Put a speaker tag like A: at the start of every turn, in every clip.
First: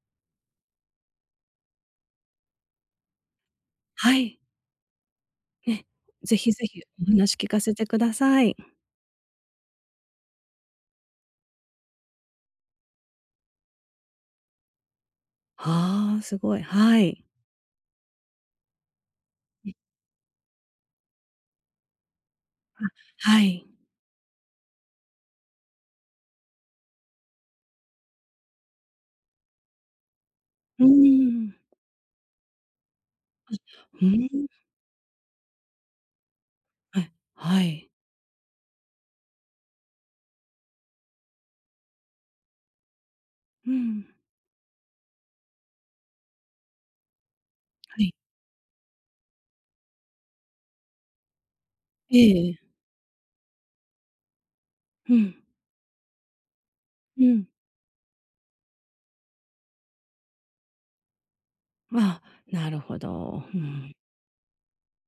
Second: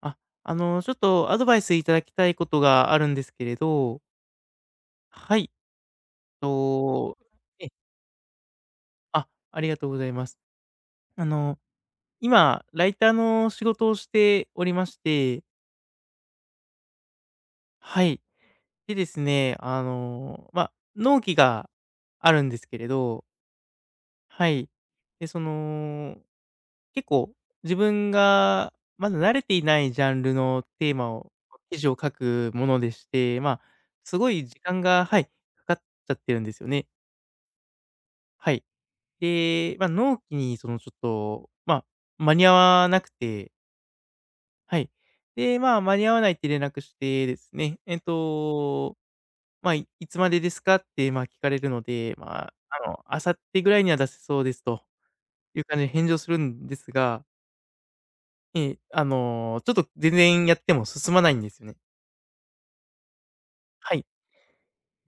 A: あ、ちょっとアドバイスいただきたいことがあるんですけれど、
B: はい。
A: はい。
B: ね、ぜひぜひお
A: と、
B: 話聞か
A: え、
B: せてください。
A: あ、ありがとうございます。あの、今、ライターの仕事をしておりまして、
B: ああ、すごい。はい。
A: はい。でですね、
B: うん、
A: 納期があるんですけれど、
B: はい。
A: はい。で、その、結構自分がまだ慣れていないジャンルの
B: う
A: テーマを
B: ーん。
A: 記事を書くものでして、
B: う
A: す
B: ー
A: ごい
B: ん、
A: 時間が、はい、かかっちゃってるんですよね。
B: はい、はい。
A: はい。で、納期にそのちょっと、まあ、間に合わなくて、
B: うん、
A: はい。で、間に合わないって連絡してですね、
B: はい。
A: いいつまでですかって、聞かれるので、
B: ええ
A: 明後日ぐらいには出せそうですと
B: うん、
A: いう感じで返事をするんです
B: う
A: が、
B: ん。
A: ちょっと全然やっても進まないんですよね。
B: あ、なるほど。うん、
A: はい。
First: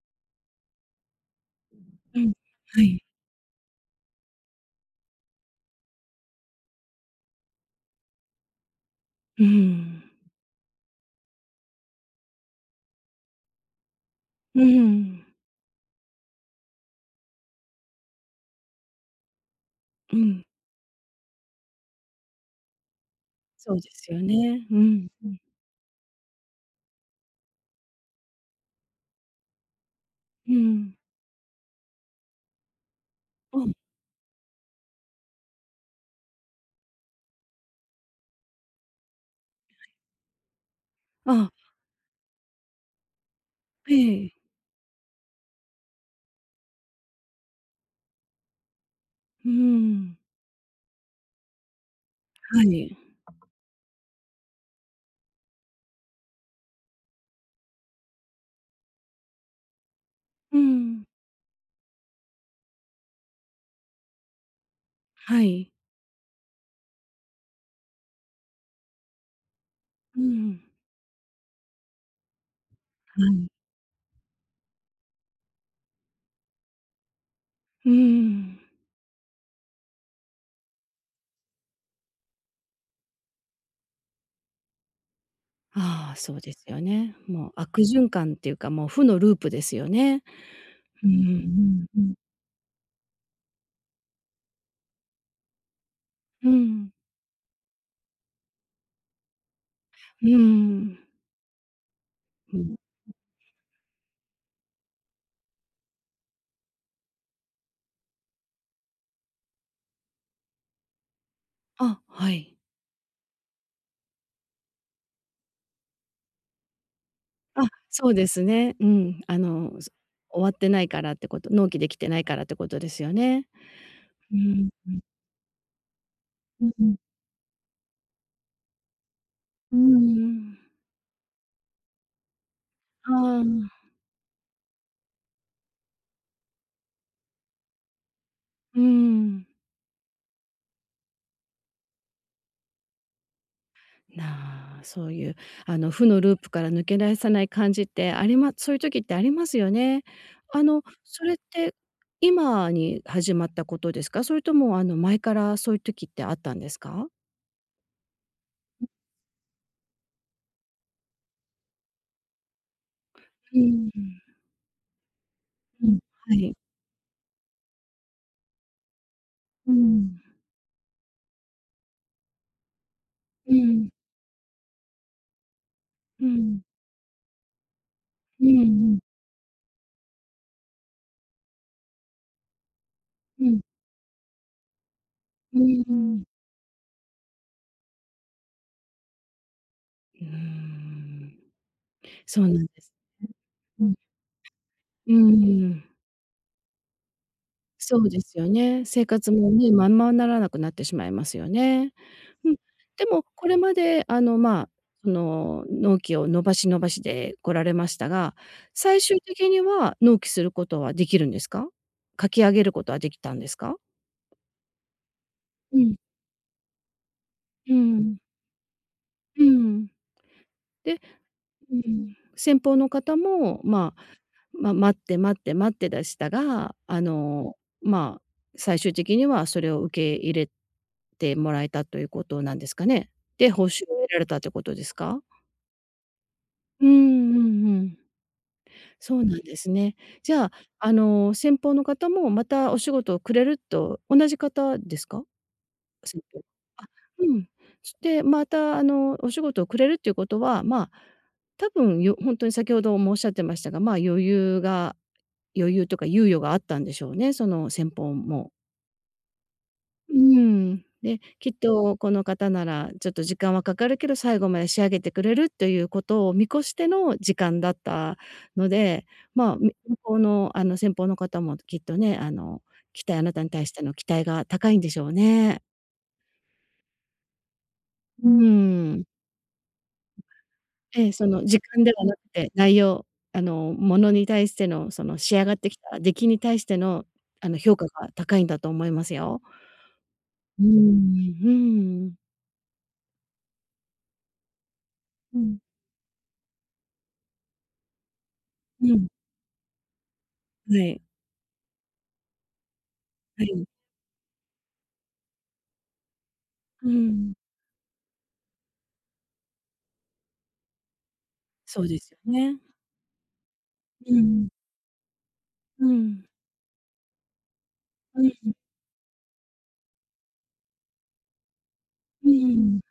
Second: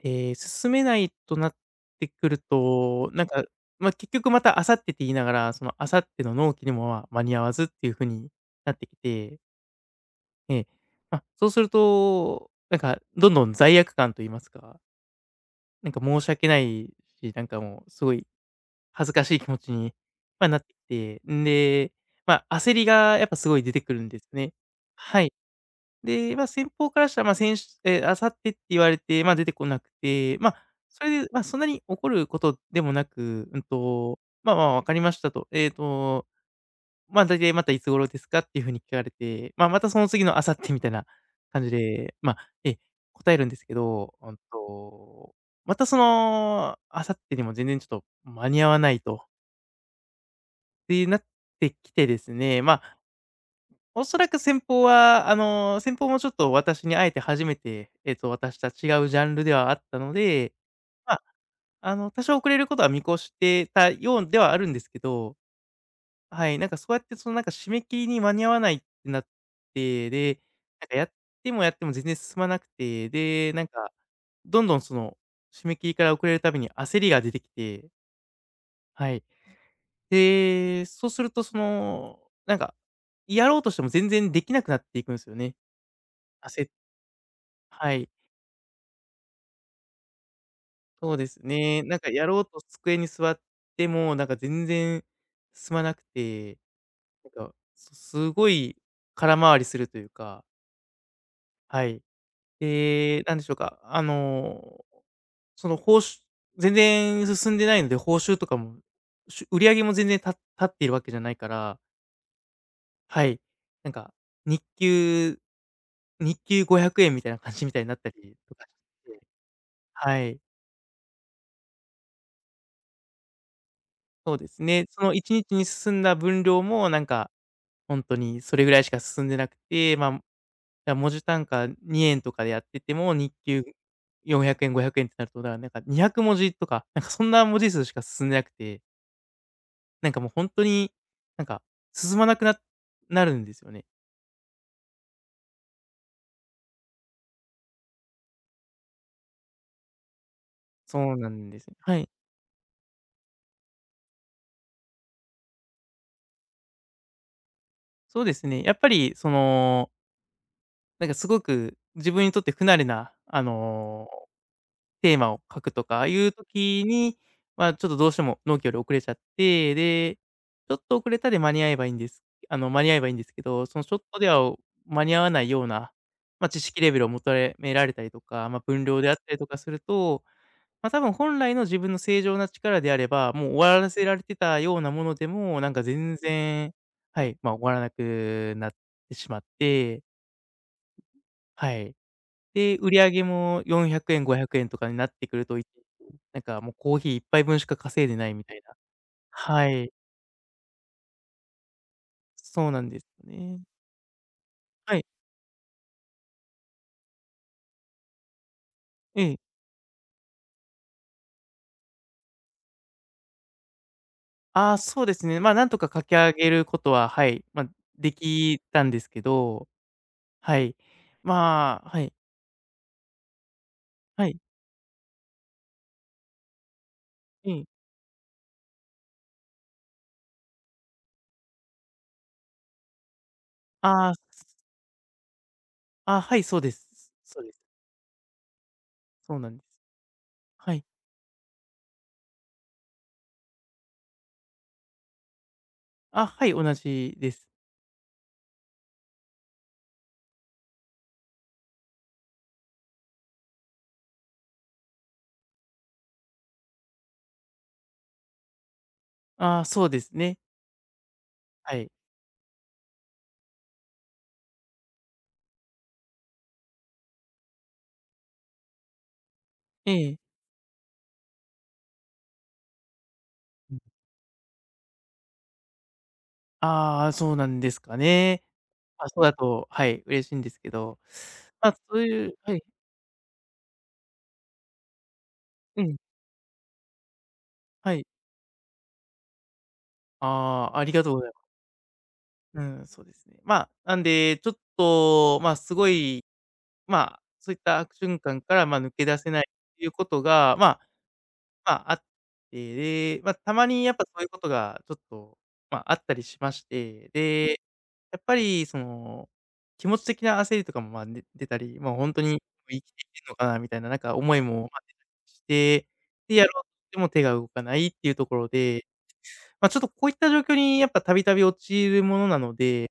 A: 進めないとなって
B: う
A: く
B: ん。
A: る
B: はい。
A: と、結局また明後日って言いながら、その明後日の納期にも、間に合わずっていう風になってきて、
B: うん。
A: ええ、そうすると、なんかどんどん罪悪感と言います
B: う
A: か、
B: ん、
A: なんか申し訳ないし、なんかもうすごい恥ずかしい気持ちに、
B: うん。
A: なってきて、んで、焦りがやっぱすごい出
B: そ
A: て
B: うで
A: くるん
B: す
A: で
B: よ
A: すね。
B: ね。うん、
A: は
B: う
A: い。
B: ん、
A: で、先方からしたら、先週明後日って言われて、出てこなくて、ま
B: う
A: あ、
B: ん。
A: それで、そんなに怒ることでもなく、うんと、まあまあ、「わかりました」と。大体またいつ頃ですかっていう風に聞かれて、またその次の明後日みたいな
B: ああ、
A: 感じで、ま、あえ、答えるんですけ
B: え
A: ど、
B: え。
A: うんと、またその、明後日にも全然ちょっと間に合わないと。
B: うん。
A: ってなってきてですね、
B: はい。
A: おそらく先方は、先方もちょっと私に会えて初めて、渡した違うジャンルではあったので、
B: うん。
A: まあ、多少遅れることは見越してたようではあるんですけど、
B: はい。
A: はい。なんかそうやってそのなんか締め切りに間に合わないってなって、
B: う
A: で、
B: ん。
A: なんかやってもやっても全然進まなくて、
B: はい。
A: で、なんか、どんどんその、締め切りから遅れるたびに焦りが出てきて、
B: うん。
A: はい。で、そうするとその、なんか、やろうとしても全然できなくなっていくんですよね。
B: ああ、そう
A: 焦
B: です
A: って。
B: よね。もう悪
A: はい、
B: 循環っていうか、もう負のループですよね。うん
A: そう
B: う
A: ですね。
B: ん
A: なん
B: う
A: か
B: ん。
A: やろうと机に座っても、なんか全然進まなく
B: う
A: て、
B: ん。
A: なんか、すごい空回りするという
B: うん。う
A: か、
B: ん。
A: はい。で、なんでしょうか、その報酬全然進んでないので、報酬とかも、し売り上げも全然立っているわけじゃないから、
B: あ、はい。
A: はい、なんか日給日給500円みたいな感
B: あ、
A: じみたいになった
B: そうで
A: り
B: す
A: とかし
B: ね。う
A: て、
B: ん。あの、
A: はい。
B: 終わってないからってこと、納期できてないからってことですよね。
A: そ
B: う
A: うです
B: ん。
A: ね。その1日にちに進んだ分量
B: うんう
A: も
B: ん。
A: なんか、本当にそれぐらいしか進んでなく
B: う
A: て、じ
B: ん。
A: ゃあ文字単価2円とかでやってて
B: あ
A: も、日
B: あ、う
A: 給400円、500円ってなると、だ、なんか200文字とか、なんかそんな文字数しか進んでなくて、
B: ん。
A: なんかもう本当に、なんか進まなくななるんですよね。
B: なそういう、あの、負のループから抜け出さない感じってありまそういう時ってありますよね。あの、
A: そう
B: そ
A: な
B: れっ
A: んです。
B: て
A: はい。
B: 今に始まったことですか？それとも、あの、前からそういう時ってあったんですか？
A: そうですね。やっぱりその、なんかすごく自分にとって不慣れな、
B: うん、
A: テーマを書くと
B: う
A: か、
B: ん、
A: ああいう
B: はい。
A: 時に、ちょっとどうしても納期より遅れちゃっ
B: う
A: て、で、
B: ん、
A: ちょっと遅れたで間に合えばいいんです。間に合えばいいんですけ
B: うん、
A: ど、
B: う
A: そのちょっ
B: ん。
A: とでは間に合わないような、
B: う
A: 知
B: ん、
A: 識レベルを求められたりと
B: う
A: か、分
B: ん、
A: 量であったりとかすると、多分本来の自分の正常な力であれば、
B: う
A: もう
B: ん、
A: 終わらせられてたようなもので
B: う
A: も、なんか全
B: ん。
A: 然、はい、終わらなくなってしまって、
B: うーん、
A: はい。
B: そうなん
A: で、
B: で
A: 売
B: す。
A: り上げも
B: うん。
A: 400円、500円とかになっ
B: う
A: てくると、い、
B: ん。
A: なんかもうコーヒーいっぱ杯分しか
B: そ
A: 稼い
B: う
A: で
B: で
A: ない
B: す
A: み
B: よ
A: たいな。
B: ね。生活も
A: は
B: ね、ま
A: い。
B: んまならなくなってしまいますよね。うん。
A: そうなんで
B: で
A: す
B: も
A: よ
B: これ
A: ね。
B: まで、あの、まあ、
A: はい。
B: その、納期を延ばし延ばしで来られましたが、最終
A: ええ。
B: 的には納期することはできるんですか？書き上げることはできたんですか？
A: ああ、そうですね。なんと
B: う
A: か
B: ん、
A: 駆け上げることは、はい、
B: う
A: で
B: ん、
A: きたんですけ
B: う
A: ど、
B: ん。
A: はい。
B: でう
A: はい、
B: ん。先方の方も、まあ、
A: はい、
B: まあ、待って待って待ってでしたが、あ
A: え
B: の、
A: え。
B: まあ、最終的にはそれを受け入れてもらえたということなんですかね。で、報酬を
A: あ
B: 得
A: あ、
B: られたってことですか？
A: あ、はい、そうで
B: う
A: す。
B: んうん
A: そうです。
B: うん。そうな
A: そう
B: ん
A: なん
B: で
A: です。
B: すね。じゃあ、
A: はい。
B: あの、先方の方もまたお仕事をくれると同じ方ですか？先
A: あ、
B: 方。
A: はい、同
B: あ、
A: じ
B: う
A: です。
B: ん。でまた、あの、お仕事をくれるっていうことは、まあ、多分本当に先ほどもおっしゃってましたが、まあ、余裕とか猶予があったんでしょうね、その先方も。
A: ああ、そうです
B: う
A: ね。
B: ーん。で、きっ
A: はい。
B: とこの方ならちょっと時間はかかるけど、最後まで仕上げてくれるということを見越しての時間だったので、まあ、
A: え
B: 向こ
A: え。
B: うの、あの、先方の方もきっとね、あの、あなたに対しての期待が高いんでしょうね。
A: ああ、そうなんですか
B: う
A: ね。
B: ーん。
A: そうだと、はい、嬉しいんですけど、
B: ええ、その時
A: まあ、
B: 間で
A: そう
B: はなく
A: いう
B: て、
A: はい、
B: 内容、あの、ものに対してのその仕上がってき
A: うん、
B: た出来に対しての、あの、評価
A: はい。
B: が高いんだと思いますよ。うーん、
A: ああ、ありがとうございます。
B: うーん。
A: うん、そうですね。まあ、なんで、ちょっ
B: う
A: と、まあ、
B: ん。
A: すごい、ま、あ、そういった悪循環から、
B: う
A: 抜け
B: ん、
A: 出せないっていうことが、
B: はい、
A: あって、で、
B: は
A: た
B: い。
A: まにやっぱそういうことがちょっと、あったりしまし
B: う
A: て、
B: ん、
A: で、やっぱりその、気持ち的な焦りとかも、出たり、
B: そう
A: まあ
B: です
A: 本当
B: よ
A: に
B: ね。
A: 生きていけるのかなみたいな、なん
B: う
A: か思い
B: ん、
A: も、出たりし
B: う
A: て、
B: ん、
A: で、やろうとしても手が動かないっていう
B: う
A: ところ
B: ん、
A: で、ちょっとこういった状況にやっぱたびたび陥るもの
B: う
A: なの
B: ん、
A: で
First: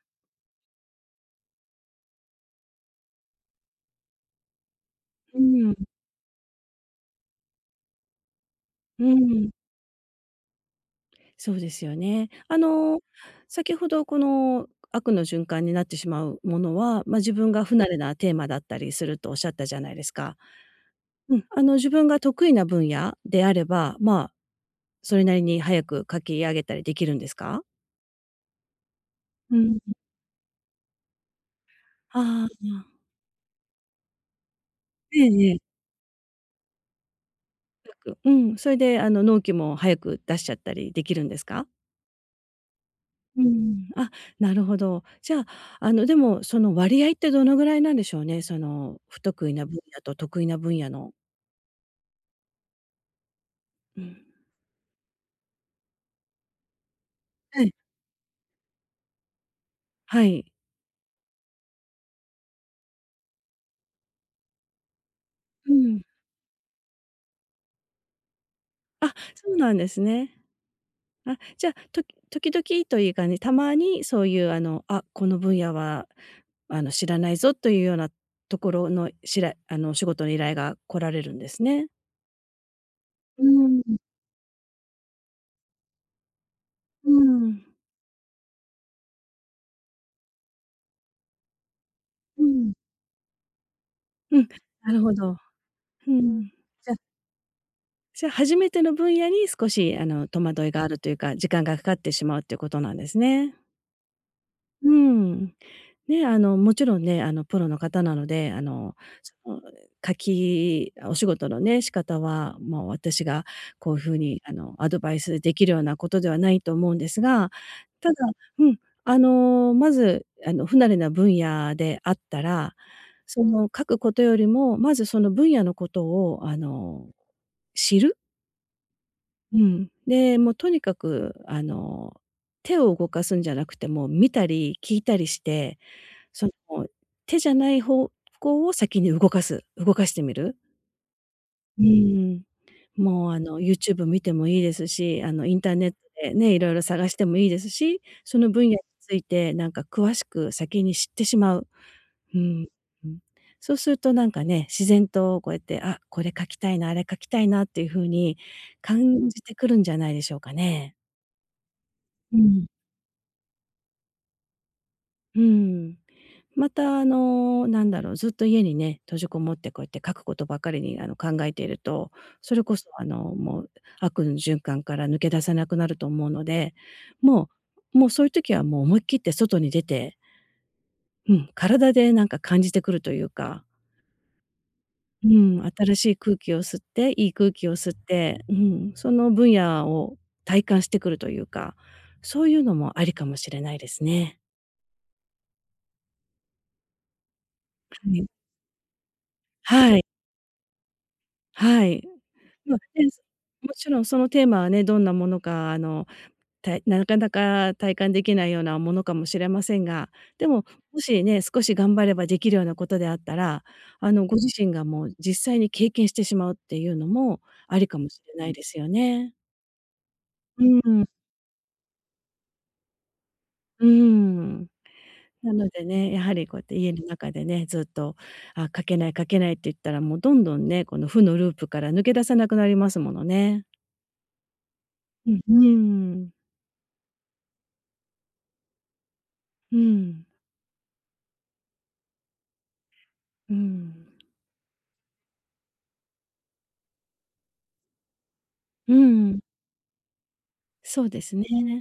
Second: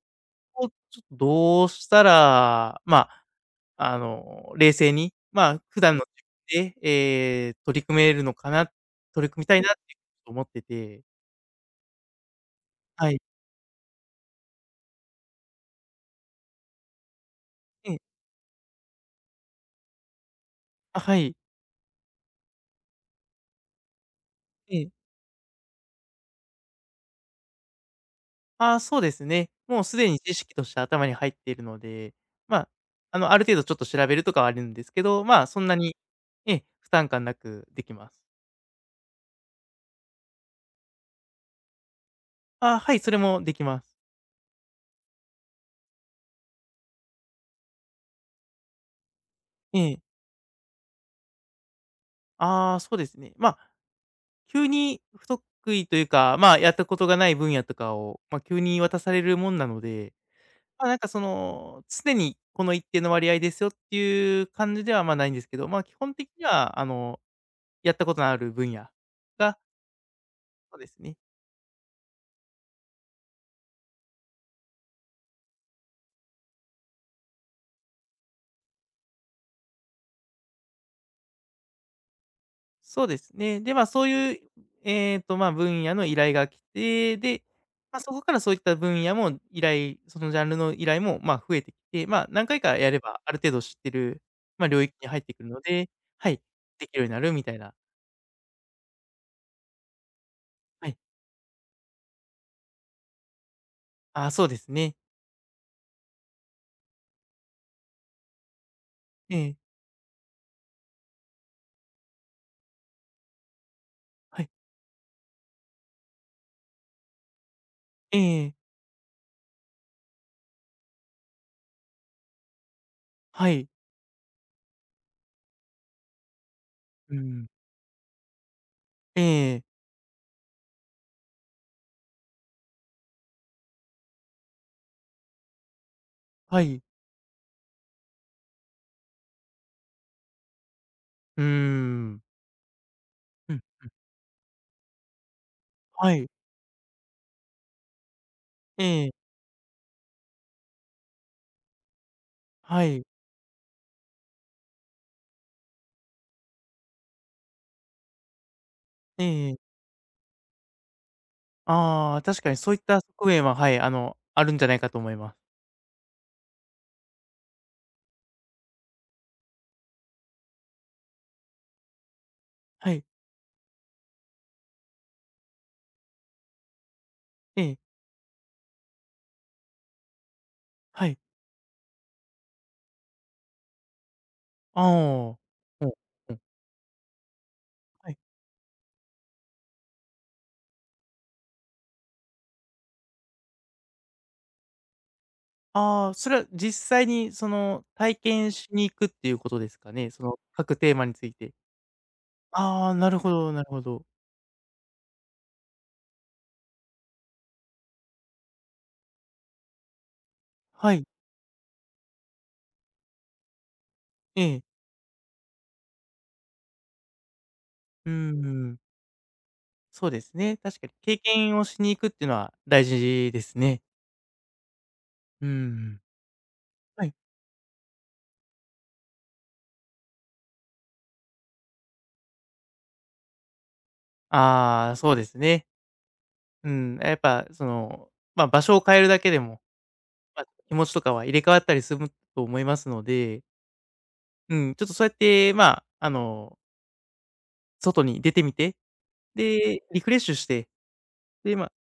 A: を、ちょっとどうしたら、冷静に、
B: うん、
A: 普段の自分で、取り組めるのかな、
B: う
A: 取り組み
B: ん、
A: たいなって思ってて。
B: そうですよね。あの、
A: はい。
B: 先ほどこの悪の循環になってしまうものは、ま、自分が不慣
A: え
B: れ
A: え。
B: なテーマだったりするとおっしゃったじゃないですか。
A: あ、はい。
B: うん、あの、自分が得意な分野であれば、まあ、
A: ええ。
B: それなりに早く書き上げたりできるんですか？
A: あ、そうですね。
B: うん。
A: もうすでに知識として頭に入っているので、
B: あ
A: まあ、
B: あ、
A: ある程度ちょっと調べるとかはあるんですけ
B: え
A: ど、
B: ええ
A: そん
B: え。
A: なに、ええ、負担感なくでき
B: 深
A: ます。
B: くうん、それであの納期も早く出しちゃったりできるんですか？
A: ああ、はい、それ
B: う
A: もできま
B: ん、
A: す。
B: あ、なるほど。じゃあ、あの、でも、その割合ってどのぐらいなんでしょうね？その、不得意な
A: え
B: 分野
A: え。
B: と得意な分野の。
A: ああ、そうですね。
B: うん。
A: 急に意というか、やったことがない分野
B: はい。
A: とかを、急に渡されるもんなので、
B: はい。
A: なんかその、常にこの一定の割合ですよっていう感じでは、ないんですけど、
B: う
A: 基
B: ん。
A: 本的にはやったことのある分野
B: あ、そ
A: が、
B: うなんですね。
A: そうですね。
B: あ、じゃあ、時々というかね、たまにそういう、あの、あ、この分野は、あの、知らないぞというようなところの、あの、お仕事の依頼が来られるんですね。
A: そうです
B: う
A: ね。で、ま
B: ん。
A: あ、そういう、ええと、まあ、分野の依頼が来
B: う
A: て、で、
B: ん。
A: そこからそういった分野もそのジャンルの依頼も、増えてきて、
B: う
A: 何回
B: ん。
A: かやればある程度知ってる、
B: うん、
A: 領
B: な
A: 域
B: る
A: に
B: ほ
A: 入って
B: ど。
A: くるので、
B: う
A: はい、
B: ん。
A: で
B: じゃ
A: き
B: あ
A: るようになるみたいな。
B: じゃ、初めての分野に少し、あの、戸惑いがあ
A: はい。
B: るというか、時間がかかってしまうということなんですね。
A: あー、そうです
B: う
A: ね。
B: ん。ね、あの、もちろんね、あの、プロの方なので、あの、
A: え
B: そ
A: ー、
B: の、お仕事のね、仕方は、もう私がこういう風
A: は
B: に、
A: い。
B: あの、アドバイスできるようなことではないと思うんですが、ただ
A: えー、
B: うん、あの、まず、あの、不慣れな分野であったら、そ
A: は
B: の、
A: い。
B: 書くことよりも、まずその分野のことを、あの、
A: うん。
B: 知る
A: え
B: う
A: ー、
B: ん。で、もうとにかく、あの、手を動かすんじゃなくて、もう見たり聞いたりして、そ
A: はい。
B: の、手じゃない方向を先に動かしてみる。
A: うー
B: う
A: ん。
B: ん。もう、あ
A: う
B: の、
A: ん、
B: YouTube 見てもいいですし、あの、インターネット
A: はい。
B: でね、いろいろ探してもいいですし、その分野に
A: えー、
B: ついてなんか詳しく先に知ってしまう。うん、
A: はい。
B: うん。そうするとなんかね、自然とこうやって、あ、これ書きたいな、あれ書きたいなっていう風に
A: え
B: 感じて
A: ー、
B: くるんじゃないでしょうかね。
A: ああ、
B: う
A: 確かに
B: ん、
A: そういった側面は、はい、あるんじゃないかと思います。
B: うん。またあの、なんだろう、ずっと家にね、閉じこもってこうやって書くことばかりにあの考えていると、それこそ
A: はい。
B: あの、もう悪の循環から抜け出せなくなると思うので、も
A: ええ。
B: もうそういう時はもう思い切って外に出て、
A: はい。
B: うん、体でなんか感じてくるというか、
A: あ
B: う
A: あ。
B: ん、
A: うん
B: 新しい
A: う
B: 空
A: ん。
B: 気を吸って、いい空気を吸っ
A: はい。
B: て、うん、その分野を体感してくるというか、そういうのもありかもしれないですね。
A: ああ、それは実際にその
B: は
A: 体
B: い。
A: 験しに行くっていうことですか
B: はい。
A: ね？その各テーマについて。
B: はい。まあ、
A: ああ、な
B: ね、
A: るほどなる
B: も
A: ほ
B: ちろ
A: ど。
B: んそのテーマはね、どんなものか、あの、なかなか体感できないようなものかもしれませんが、でも、
A: は
B: も
A: い。
B: しね、少し頑張ればできるようなことであったら、あの、ご
A: え
B: 自
A: え。
B: 身がもう実際に経験してしまうっていうのもありかも
A: うー
B: しれないで
A: ん。
B: すよね。
A: そうですね。
B: う
A: 確かに
B: ん、
A: 経験をしに行くっていうのは大事ですね。
B: うん。
A: うん
B: なの
A: う
B: で
A: ん。
B: ね、やはりこうやって家
A: は
B: の
A: い。
B: 中でね、ずっと、あ、書けない書けないって言ったら、もうどんどんね、この負のループから抜け出せなくなりますものね。
A: ああ、そうで
B: う
A: す
B: ん、
A: ね。
B: うん。
A: うん。やっぱその、場所を変えるだけでも、
B: うん、
A: 気持ちとかは入れ替わったりすと思いますので、
B: うん。
A: うん、ちょっとそうやって、外に出てみて、
B: うん、
A: で、リフレッシュして、
B: そうですね。
A: で、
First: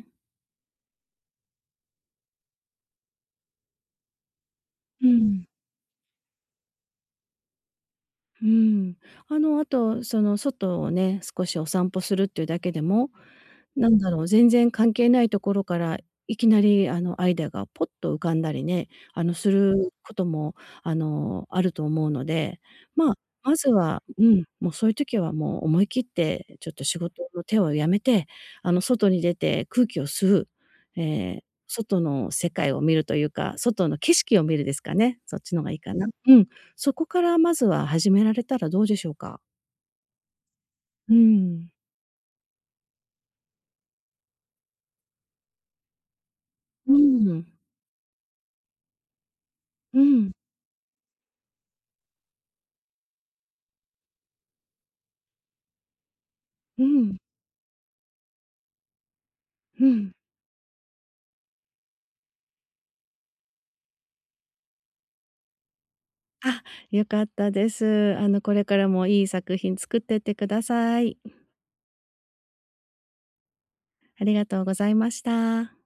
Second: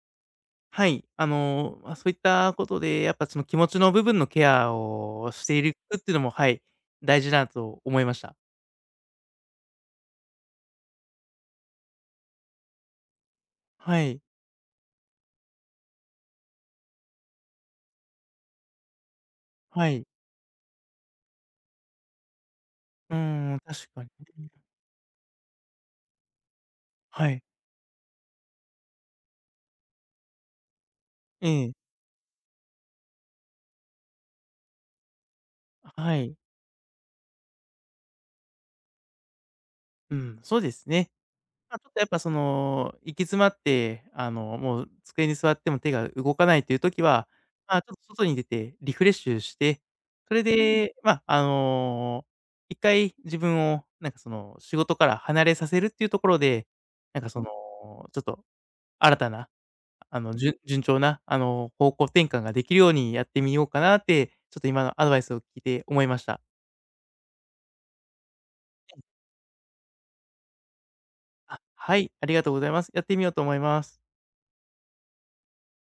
A: はい、そういったことで、やっぱその気持ちの部分のケア
B: う
A: をし
B: ん。
A: ているくっていうのも、はい、大事だと思いました。
B: うん。あの、あと、その、外をね、少しお散歩するっていうだけでも、なん
A: は
B: だ
A: い、
B: ろう、全然関係ないところから、いきなり、あの、アイデアがポッと浮かんだりね、あの、す
A: は
B: る
A: い。
B: ことも、あの、あると思うので、ま
A: う
B: あ、
A: ー
B: ま
A: ん、
B: ず
A: 確か
B: は
A: に。
B: うん、もうそういう時はもう思い切って、ちょっと仕
A: は
B: 事
A: い。
B: の手をやめて、あの、外に出て空気を吸う、ええ、
A: ええ、
B: 外の世界を見るというか、外の景色を見るですかね、そっちの方がいいかな。
A: は
B: う
A: い。
B: ん。そこからまずは始められたらどうでしょうか？
A: うん、そうですね。
B: うん。
A: ちょっとやっぱその、行き詰まって、もう机に座っても手が動かないという
B: う
A: 時は、
B: ん。
A: ちょっと外に出てリフレッシュして、
B: うん、
A: それで、ま、あの、1回自分をなんかその、仕事から離れさせるっていうところで、
B: うん、
A: なんかその、ちょっと新たな、
B: うん。
A: 順調な、方向転換ができるようにやってみようかなって、ちょっと今のアドバイスを聞いて思いました。
B: あ、良かったです。あの、これからもいい作品作ってってください。
A: あ、はい、ありがとうございます。やってみようと思います。
B: ありがとうございました。